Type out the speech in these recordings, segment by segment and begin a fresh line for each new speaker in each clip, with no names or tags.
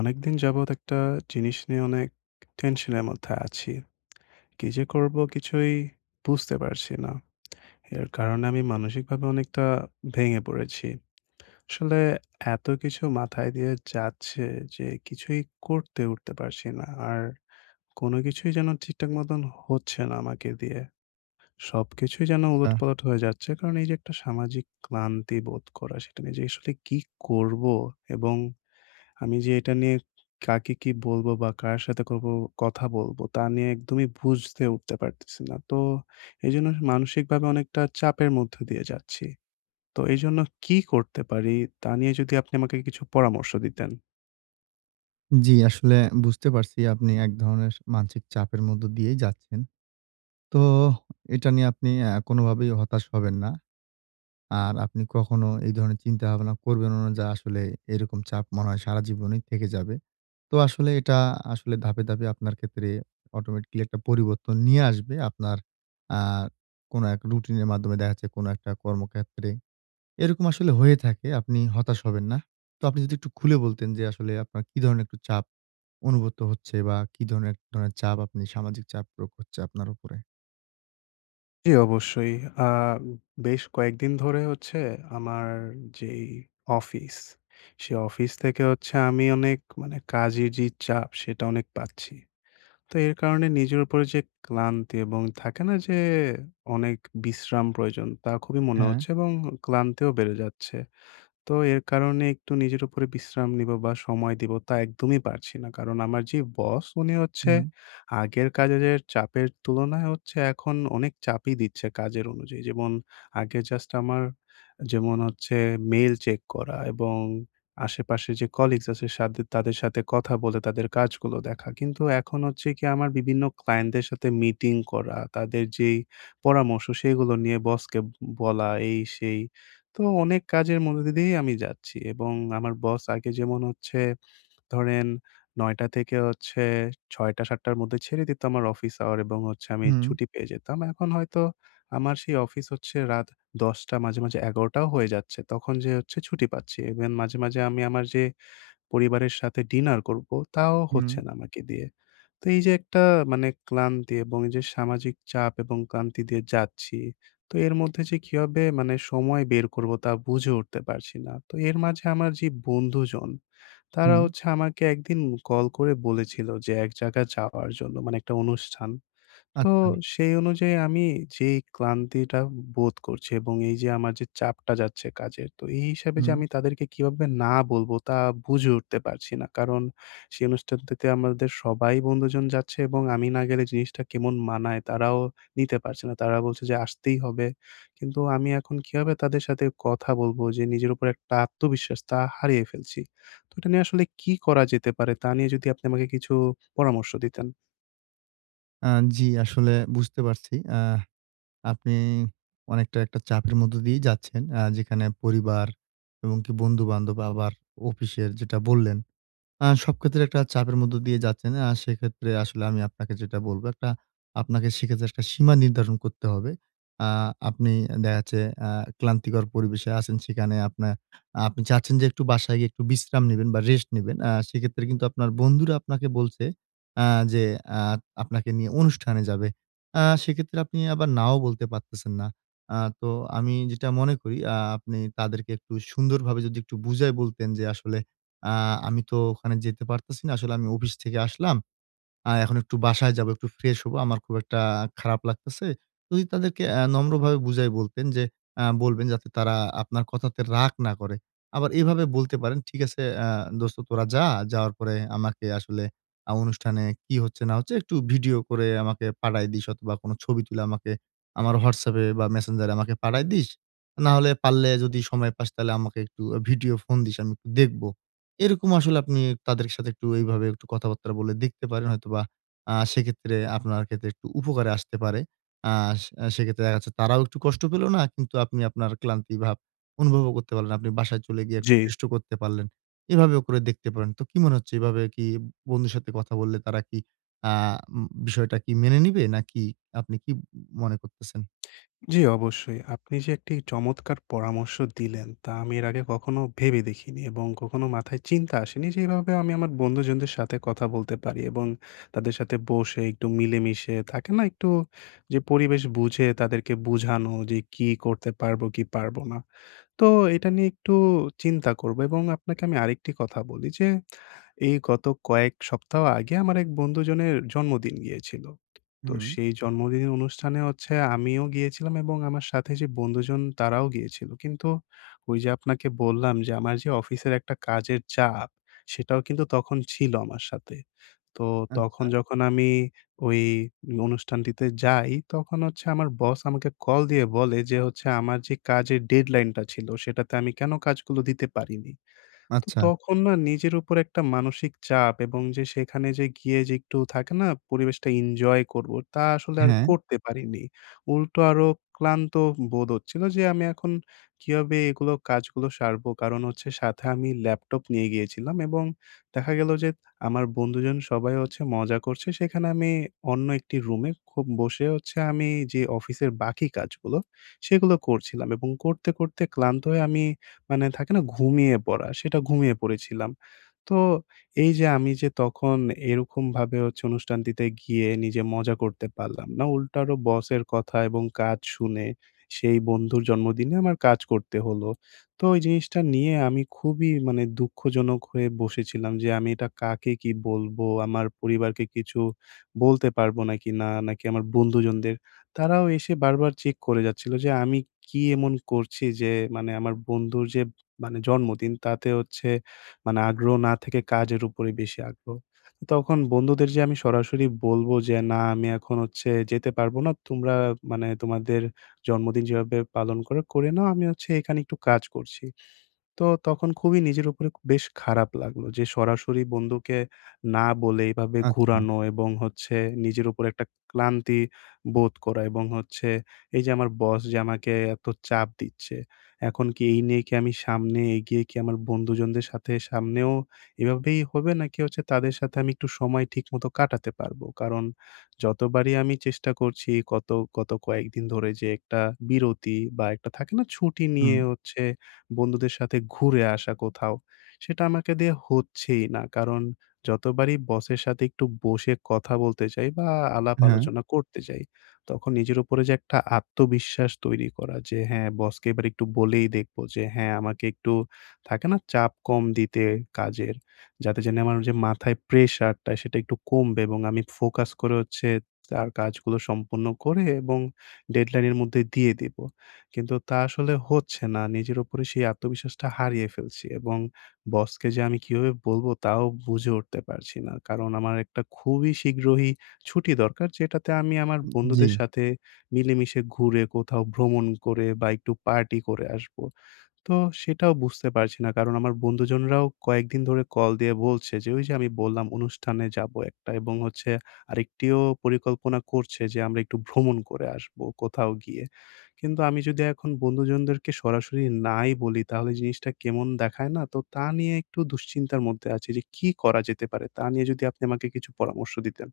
অনেকদিন যাবৎ একটা জিনিস নিয়ে অনেক টেনশনের মধ্যে আছি। কি যে করব কিছুই বুঝতে পারছি না। এর কারণে আমি মানসিকভাবে অনেকটা ভেঙে পড়েছি। আসলে এত কিছু মাথায় দিয়ে যাচ্ছে যে কিছুই করতে উঠতে পারছি না। আর কোন কিছুই যেন ঠিকঠাক মতন হচ্ছে না আমাকে দিয়ে। সবকিছুই যেন
আহ
উলটপালট হয়ে যাচ্ছে। কারণ এই যে একটা সামাজিক ক্লান্তি বোধ করা সেটা নিয়ে যে আসলে কি করব, এবং আমি যে এটা নিয়ে কাকে কি বলবো বা কার সাথে করব কথা বলবো তা নিয়ে একদমই বুঝতে উঠতে পারতেছি না। তো এজন্য মানসিকভাবে অনেকটা চাপের মধ্য দিয়ে যাচ্ছি। তো এজন্য কি করতে পারি তা নিয়ে যদি আপনি আমাকে কিছু পরামর্শ দিতেন।
জি, আসলে বুঝতে পারছি আপনি এক ধরনের মানসিক চাপের মধ্য দিয়েই যাচ্ছেন। তো এটা নিয়ে আপনি কোনোভাবেই হতাশ হবেন না। আর আপনি কখনো এই ধরনের চিন্তাভাবনা করবেনও না যে আসলে এরকম চাপ মনে হয় সারা জীবনই থেকে যাবে। তো আসলে এটা আসলে ধাপে, ধাপে আপনার ক্ষেত্রে অটোমেটিক্যালি একটা পরিবর্তন নিয়ে আসবে। আপনার আ কোনো এক রুটিনের মাধ্যমে দেখা যাচ্ছে কোনো একটা কর্মক্ষেত্রে এরকম আসলে হয়ে থাকে। আপনি হতাশ হবেন না। তো আপনি যদি একটু খুলে বলতেন যে আসলে আপনার কি ধরনের একটু চাপ অনুভূত হচ্ছে, বা কি ধরনের এক ধরনের চাপ আপনি সামাজিক চাপ প্রয়োগ হচ্ছে আপনার উপরে?
জি, অবশ্যই। আ বেশ কয়েকদিন ধরে হচ্ছে আমার যেই অফিস, সে অফিস থেকে হচ্ছে আমি অনেক মানে কাজের যে চাপ সেটা অনেক পাচ্ছি। তো এর কারণে নিজের উপরে যে ক্লান্তি, এবং থাকে না যে অনেক বিশ্রাম প্রয়োজন তা খুবই মনে
হ্যাঁ,
হচ্ছে, এবং ক্লান্তিও বেড়ে যাচ্ছে। তো এর কারণে একটু নিজের উপরে বিশ্রাম নিব বা সময় দিব তা একদমই পারছি না। কারণ আমার যে বস উনি হচ্ছে
হুম,
আগের কাজের চাপের তুলনায় হচ্ছে এখন অনেক চাপই দিচ্ছে কাজের অনুযায়ী। যেমন আগে জাস্ট আমার যেমন হচ্ছে মেইল চেক করা, এবং আশেপাশে যে কলিগস আছে সাথে তাদের সাথে কথা বলে তাদের কাজগুলো দেখা। কিন্তু এখন হচ্ছে কি আমার বিভিন্ন ক্লায়েন্টদের সাথে মিটিং করা, তাদের যেই পরামর্শ সেগুলো নিয়ে বসকে বলা এই সেই। তো অনেক কাজের মধ্যে দিয়েই আমি যাচ্ছি, এবং আমার বস আগে যেমন হচ্ছে ধরেন ৯ঃ০০ থেকে হচ্ছে ৬ঃ০০-৭ঃ০০ র মধ্যে ছেড়ে দিত আমার অফিস আওয়ার, এবং হচ্ছে আমি
হুম,
ছুটি পেয়ে যেতাম। এখন হয়তো আমার সেই অফিস হচ্ছে রাত ১০ঃ০০, মাঝে, মাঝে ১১ঃ০০ ও হয়ে যাচ্ছে। তখন যেয়ে হচ্ছে ছুটি পাচ্ছি। ইভেন মাঝে, মাঝে আমি আমার যে পরিবারের সাথে ডিনার করব তাও
হুম,
হচ্ছে না আমাকে দিয়ে। তো এই যে একটা মানে ক্লান্তি, এবং এই যে সামাজিক চাপ এবং ক্লান্তি দিয়ে যাচ্ছি। তো এর মধ্যে যে কিভাবে মানে সময় বের করব তা বুঝে উঠতে পারছি না। তো এর মাঝে আমার যে বন্ধুজন, তারা
হুম।
হচ্ছে আমাকে একদিন কল করে বলেছিল যে এক জায়গায় যাওয়ার জন্য, মানে একটা অনুষ্ঠান। তো
আচ্ছা,
সেই অনুযায়ী আমি যেই ক্লান্তিটা বোধ করছি, এবং এই যে আমার যে চাপটা যাচ্ছে কাজের, তো এই হিসাবে যে
হুম।
আমি তাদেরকে কিভাবে না বলবো তা বুঝে উঠতে পারছি না। কারণ সেই অনুষ্ঠানটিতে আমাদের সবাই বন্ধুজন যাচ্ছে, এবং আমি না গেলে জিনিসটা কেমন মানায় তারাও নিতে পারছে না। তারা বলছে যে আসতেই হবে। কিন্তু আমি এখন কিভাবে তাদের সাথে কথা বলবো, যে নিজের উপর একটা আত্মবিশ্বাস তা হারিয়ে ফেলছি। তো এটা নিয়ে আসলে কি করা যেতে পারে তা নিয়ে যদি আপনি আমাকে কিছু পরামর্শ দিতেন।
আ জি, আসলে বুঝতে পারছি। আপনি অনেকটা একটা চাপের মধ্য দিয়েই যাচ্ছেন। যেখানে পরিবার এবং কি বন্ধু-বান্ধব, আবার অফিসের যেটা বললেন, সব ক্ষেত্রে একটা চাপের মধ্য দিয়ে যাচ্ছেন। সেক্ষেত্রে আসলে আমি আপনাকে যেটা বলব, একটা আপনাকে সেক্ষেত্রে একটা সীমা নির্ধারণ করতে হবে। আ আপনি দেখা যাচ্ছে আ ক্লান্তিকর পরিবেশে আছেন, সেখানে আপনার আপনি চাচ্ছেন যে একটু বাসায় গিয়ে একটু বিশ্রাম নিবেন বা রেস্ট নিবেন। সেক্ষেত্রে কিন্তু আপনার বন্ধুরা আপনাকে বলছে আ যে আ আপনাকে নিয়ে অনুষ্ঠানে যাবে। সেক্ষেত্রে আপনি আবার নাও বলতে পারতেছেন না। তো আমি যেটা মনে করি, আপনি তাদেরকে একটু সুন্দরভাবে যদি একটু বুঝায় বলতেন যে, আসলে আ আমি তো ওখানে যেতে পারতেছি না। আসলে আমি অফিস থেকে আসলাম। এখন একটু বাসায় যাবো, একটু ফ্রেশ হবো। আমার খুব একটা খারাপ লাগতেছে। যদি তাদেরকে নম্রভাবে বুঝায় বলতেন, যে বলবেন যাতে তারা আপনার কথাতে রাগ না করে। আবার এভাবে বলতে পারেন, "ঠিক আছে, দোস্ত তোরা যা। যাওয়ার পরে আমাকে আসলে অনুষ্ঠানে কি হচ্ছে না হচ্ছে একটু ভিডিও করে আমাকে পাঠায় দিস, অথবা কোনো ছবি তুলে আমাকে, আমার WhatsApp এ বা Messenger এ আমাকে পাঠায় দিস। না হলে পারলে যদি সময় পাস তাহলে আমাকে একটু ভিডিও ফোন দিস। আমি একটু দেখব।" এরকম আসলে আপনি তাদের সাথে একটু এইভাবে একটু কথাবার্তা বলে দেখতে পারেন। হয়তোবা সেক্ষেত্রে আপনার ক্ষেত্রে একটু উপকারে আসতে পারে। আ সেক্ষেত্রে দেখা যাচ্ছে তারাও একটু কষ্ট পেল না, কিন্তু আপনি আপনার ক্লান্তি ভাব অনুভবও করতে পারলেন। আপনি বাসায় চলে গিয়ে একটু
জি।
রেস্ট ও করতে পারলেন। এভাবেও করে দেখতে পারেন। তো কি মনে হচ্ছে, এভাবে কি বন্ধুর সাথে কথা বললে তারা কি আ বিষয়টা কি মেনে নিবে? নাকি আপনি কি মনে করতেছেন?
জি, অবশ্যই। আপনি যে একটি চমৎকার পরামর্শ দিলেন, তা আমি এর আগে কখনো ভেবে দেখিনি, এবং কখনো মাথায় চিন্তা আসেনি যে এভাবে আমি আমার বন্ধুজনদের সাথে কথা বলতে পারি, এবং তাদের সাথে বসে একটু মিলেমিশে থাকে না? একটু যে পরিবেশ বুঝে তাদেরকে বুঝানো যে কি করতে পারবো, কি পারবো না। তো এটা নিয়ে একটু চিন্তা করব, এবং আপনাকে আমি আরেকটি কথা বলি যে, এই গত কয়েক সপ্তাহ আগে আমার এক বন্ধুজনের জন্মদিন গিয়েছিল। তো
হুম।
সেই জন্মদিনের অনুষ্ঠানে হচ্ছে আমিও গিয়েছিলাম, এবং আমার সাথে যে বন্ধুজন তারাও গিয়েছিল। কিন্তু ওই যে আপনাকে বললাম যে, আমার যে অফিসের একটা কাজের চাপ, সেটাও কিন্তু তখন ছিল আমার সাথে। তো তখন
আচ্ছা।
যখন আমি ওই অনুষ্ঠানটিতে যাই, তখন হচ্ছে আমার বস আমাকে কল দিয়ে বলে যে হচ্ছে আমার যে কাজের ডেডলাইনটা ছিল, সেটাতে আমি কেন কাজগুলো দিতে পারিনি? তো
আচ্ছা,
তখন না নিজের উপর একটা মানসিক চাপ, এবং যে সেখানে যে গিয়ে যে একটু থাকে না পরিবেশটা এনজয় করব তা আসলে আর
হ্যাঁ,
করতে পারিনি। উল্টো আরো ক্লান্ত বোধ হচ্ছিল যে আমি এখন কিভাবে এগুলো কাজগুলো সারবো? কারণ হচ্ছে সাথে আমি ল্যাপটপ নিয়ে গিয়েছিলাম, এবং দেখা গেল যে আমার বন্ধুজন সবাই হচ্ছে মজা করছে। সেখানে আমি অন্য একটি রুমে খুব বসে হচ্ছে আমি যে অফিসের বাকি কাজগুলো সেগুলো করছিলাম, এবং করতে, করতে ক্লান্ত হয়ে আমি মানে থাকে না ঘুমিয়ে পড়া, সেটা ঘুমিয়ে পড়েছিলাম। তো এই যে আমি যে তখন এরকমভাবে হচ্ছে অনুষ্ঠানটিতে গিয়ে নিজে মজা করতে পারলাম না। উল্টো আরো বসের কথা এবং কাজ শুনে সেই বন্ধুর জন্মদিনে আমার কাজ করতে হলো। তো ওই জিনিসটা নিয়ে আমি খুবই মানে দুঃখজনক হয়ে বসেছিলাম যে আমি এটা কাকে কি বলবো? আমার পরিবারকে কিছু বলতে পারবো নাকি না? নাকি আমার বন্ধুজনদের তারাও এসে বারবার চেক করে যাচ্ছিল যে আমি কি এমন করছি যে, মানে আমার বন্ধুর যে মানে জন্মদিন, তাতে হচ্ছে মানে আগ্রহ না থেকে কাজের উপরে বেশি আগ্রহ। তখন বন্ধুদের যে আমি সরাসরি বলব যে, "না আমি এখন হচ্ছে যেতে পারবো না। তোমরা মানে তোমাদের জন্মদিন যেভাবে পালন করো, করে নাও। আমি হচ্ছে এখানে একটু কাজ করছি।" তো তখন খুবই নিজের উপরে বেশ খারাপ লাগলো যে সরাসরি বন্ধুকে না বলে এভাবে
আচ্ছা,
ঘুরানো, এবং হচ্ছে নিজের উপর একটা ক্লান্তি বোধ করা, এবং হচ্ছে এই যে আমার বস যে আমাকে এত চাপ দিচ্ছে, এখন কি এই নিয়ে কি আমি সামনে এগিয়ে কি আমার বন্ধুজনদের সাথে সামনেও এভাবেই হবে, নাকি হচ্ছে তাদের সাথে আমি একটু সময় ঠিক মতো কাটাতে পারবো, কারণ যতবারই আমি চেষ্টা করছি গত কয়েকদিন ধরে যে একটা বিরতি বা একটা থাকে না ছুটি
হুম,
নিয়ে হচ্ছে বন্ধুদের সাথে ঘুরে আসা কোথাও। সেটা আমাকে দিয়ে হচ্ছেই না। কারণ যতবারই বসের সাথে একটু বসে কথা বলতে যাই বা আলাপ
হ্যাঁ,
আলোচনা করতে যাই, তখন নিজের উপরে যে একটা আত্মবিশ্বাস তৈরি করা যে হ্যাঁ, বসকে এবার একটু বলেই দেখব যে হ্যাঁ, আমাকে একটু থাকে না চাপ কম দিতে কাজের। যাতে জেনে আমার যে মাথায় প্রেশারটা সেটা একটু কমবে, এবং আমি ফোকাস করে হচ্ছে তার কাজগুলো সম্পূর্ণ করে এবং ডেডলাইনের মধ্যে দিয়ে দিব। কিন্তু তা আসলে হচ্ছে না। নিজের উপরে সেই আত্মবিশ্বাসটা হারিয়ে ফেলছি, এবং বসকে যে আমি কিভাবে বলবো তাও বুঝে উঠতে পারছি না। কারণ আমার একটা খুবই শীঘ্রই ছুটি দরকার, যেটাতে আমি আমার
জি।
বন্ধুদের সাথে মিলেমিশে ঘুরে, কোথাও ভ্রমণ করে বা একটু পার্টি করে আসবো। তো সেটাও বুঝতে পারছি না। কারণ আমার বন্ধুজনরাও কয়েকদিন ধরে কল দিয়ে বলছে যে, ওই যে আমি বললাম অনুষ্ঠানে যাবো একটা, এবং হচ্ছে আরেকটিও পরিকল্পনা করছে যে আমরা একটু ভ্রমণ করে আসবো কোথাও গিয়ে। কিন্তু আমি যদি এখন বন্ধুজনদেরকে সরাসরি নাই বলি তাহলে জিনিসটা কেমন দেখায় না? তো তা নিয়ে একটু দুশ্চিন্তার মধ্যে আছি যে কি করা যেতে পারে? তা নিয়ে যদি আপনি আমাকে কিছু পরামর্শ দিতেন।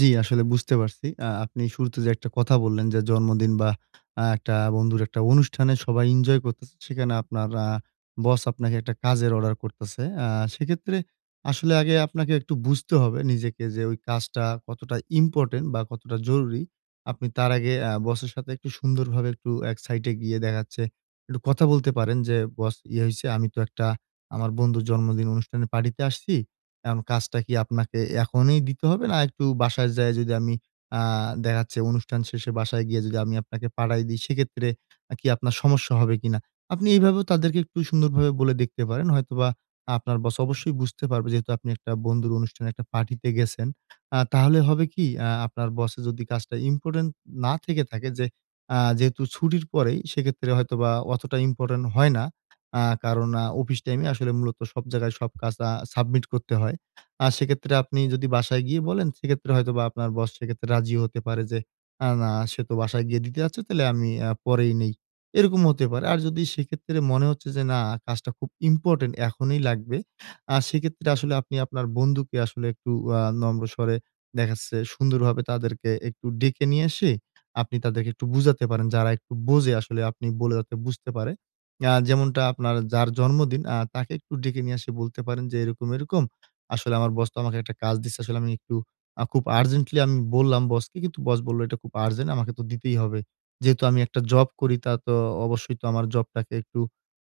জি, আসলে বুঝতে পারছি। আপনি শুরুতে যে একটা কথা বললেন, যে জন্মদিন বা একটা বন্ধুর একটা অনুষ্ঠানে সবাই এনজয় করতেছে। সেখানে আপনার বস আপনাকে একটা কাজের অর্ডার করতেছে। সেক্ষেত্রে আসলে আগে আপনাকে একটু বুঝতে হবে নিজেকে, যে ওই কাজটা কতটা ইম্পোর্টেন্ট বা কতটা জরুরি। আপনি তার আগে বসের সাথে একটু সুন্দরভাবে, একটু এক সাইড এ গিয়ে দেখা যাচ্ছে একটু কথা বলতে পারেন যে, "বস, ইয়ে হইছে, আমি তো একটা আমার বন্ধুর জন্মদিন অনুষ্ঠানে পার্টিতে আসছি। এখন কাজটা কি আপনাকে এখনই দিতে হবে, না একটু বাসায় যায়ে যদি আমি আ দেখা যাচ্ছে অনুষ্ঠান শেষে বাসায় গিয়ে যদি আমি আপনাকে পাঠায় দিই সেক্ষেত্রে কি আপনার সমস্যা হবে কিনা?" আপনি এইভাবেও তাদেরকে একটু সুন্দরভাবে বলে দেখতে পারেন। হয়তোবা আপনার বস অবশ্যই বুঝতে পারবে, যেহেতু আপনি একটা বন্ধুর অনুষ্ঠানে একটা পার্টিতে গেছেন। তাহলে হবে কি, আপনার বসের যদি কাজটা ইম্পোর্টেন্ট না থেকে থাকে, যে যেহেতু ছুটির পরেই, সেক্ষেত্রে হয়তোবা অতটা ইম্পোর্টেন্ট হয় না। কারণ অফিস টাইমে আসলে মূলত সব জায়গায় সব কাজ সাবমিট করতে হয়। সেক্ষেত্রে আপনি যদি বাসায় গিয়ে বলেন, সেক্ষেত্রে হয়তোবা আপনার বস সেক্ষেত্রে রাজিও হতে পারে যে, না সে তো বাসায় গিয়ে দিতে যাচ্ছে, তাহলে আমি পরেই নেই। এরকম হতে পারে। আর যদি সেক্ষেত্রে মনে হচ্ছে যে না, কাজটা খুব ইম্পোর্টেন্ট এখনই লাগবে, সেক্ষেত্রে আসলে আপনি আপনার বন্ধুকে আসলে একটু নম্র স্বরে, দেখা যাচ্ছে সুন্দরভাবে তাদেরকে একটু ডেকে নিয়ে এসে আপনি তাদেরকে একটু বুঝাতে পারেন। যারা একটু বোঝে, আসলে আপনি বলে যাতে বুঝতে পারে। যেমনটা আপনার যার জন্মদিন, তাকে একটু ডেকে নিয়ে এসে বলতে পারেন যে, "এরকম, এরকম আসলে আমার বস তো আমাকে একটা কাজ দিচ্ছে। আসলে আমি একটু খুব আর্জেন্টলি আমি বললাম বসকে, কিন্তু বস বলল এটা খুব আর্জেন্ট, আমাকে তো দিতেই হবে। যেহেতু আমি একটা জব করি, তা তো অবশ্যই তো আমার জবটাকে একটু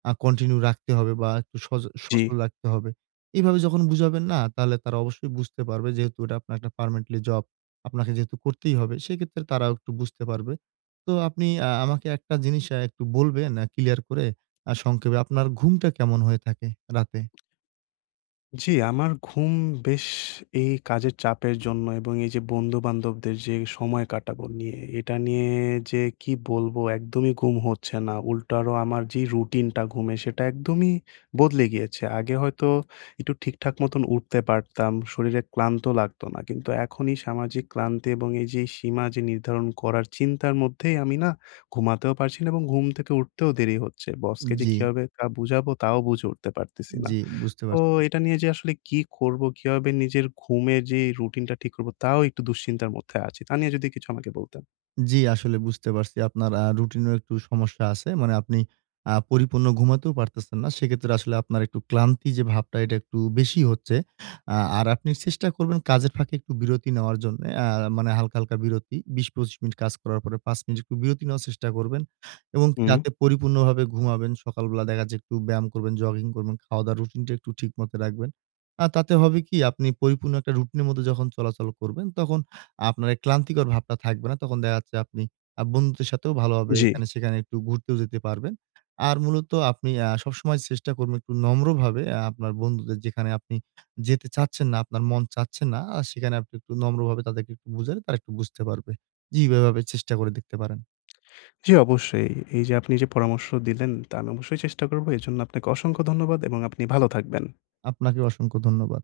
কন্টিনিউ রাখতে হবে বা একটু
জি।
সচল রাখতে হবে।" এভাবে যখন বুঝাবেন, না, তাহলে তারা অবশ্যই বুঝতে পারবে যেহেতু এটা আপনার একটা পার্মানেন্টলি জব। আপনাকে যেহেতু করতেই হবে, সেক্ষেত্রে তারাও একটু বুঝতে পারবে। তো আপনি আমাকে একটা জিনিস একটু বলবেন, ক্লিয়ার করে, সংক্ষেপে আপনার ঘুমটা কেমন হয়ে থাকে রাতে?
জি, আমার ঘুম বেশ এই কাজের চাপের জন্য, এবং এই যে বন্ধু-বান্ধবদের যে সময় কাটাবো নিয়ে, এটা নিয়ে যে কি বলবো একদমই ঘুম হচ্ছে না। উল্টো আরো আমার যে রুটিনটা ঘুমের সেটা একদমই বদলে গিয়েছে। আগে হয়তো একটু ঠিকঠাক মতন উঠতে পারতাম, শরীরে ক্লান্ত লাগতো না। কিন্তু এখন এই সামাজিক ক্লান্তি, এবং এই যে সীমা যে নির্ধারণ করার চিন্তার মধ্যেই আমি না ঘুমাতেও পারছি না, এবং ঘুম থেকে উঠতেও দেরি হচ্ছে। বসকে যে
জি,
কিভাবে তা বুঝাবো তাও বুঝে উঠতে পারতেছি না।
জি বুঝতে
তো
পারছি।
এটা নিয়ে যে আসলে কি করব? কিভাবে নিজের ঘুমের যে রুটিনটা ঠিক করব? তাও একটু দুশ্চিন্তার মধ্যে আছি। তা নিয়ে যদি কিছু আমাকে বলতেন।
জি, আসলে বুঝতে পারছি আপনার রুটিনেও একটু সমস্যা আছে। মানে আপনি পরিপূর্ণ ঘুমাতেও পারতেছেন না। সেক্ষেত্রে আসলে আপনার একটু ক্লান্তি যে ভাবটা, এটা একটু বেশি হচ্ছে। আর আপনি চেষ্টা করবেন কাজের ফাঁকে একটু বিরতি নেওয়ার জন্যে। মানে হালকা, হালকা বিরতি, ২০-২৫ মিনিট কাজ করার পরে ৫ মিনিট একটু বিরতি নেওয়ার চেষ্টা করবেন, এবং কি
হুম।
রাতে পরিপূর্ণভাবে ঘুমাবেন। সকালবেলা দেখা যাচ্ছে একটু ব্যায়াম করবেন, জগিং করবেন, খাওয়া-দাওয়ার রুটিনটা একটু ঠিক মতো রাখবেন। তাতে হবে কি, আপনি পরিপূর্ণ একটা রুটিনের মধ্যে যখন চলাচল করবেন, তখন আপনার এই ক্লান্তিকর ভাবটা থাকবে না। তখন দেখা যাচ্ছে আপনি বন্ধুদের সাথেও ভালোভাবে
জি,
এখানে-সেখানে একটু ঘুরতেও যেতে পারবেন। আর মূলত আপনি সবসময় চেষ্টা করবেন একটু নম্রভাবে, আপনার বন্ধুদের যেখানে আপনি যেতে চাচ্ছেন না, আপনার মন চাচ্ছে না, সেখানে আপনি একটু নম্রভাবে তাদেরকে একটু বুঝালে তারা একটু বুঝতে পারবে। জি, এভাবে চেষ্টা করে দেখতে পারেন।
জি অবশ্যই। এই যে আপনি যে পরামর্শ দিলেন তা আমি অবশ্যই চেষ্টা করব। এজন্য আপনাকে অসংখ্য ধন্যবাদ, এবং আপনি ভালো থাকবেন।
আপনাকে অসংখ্য ধন্যবাদ।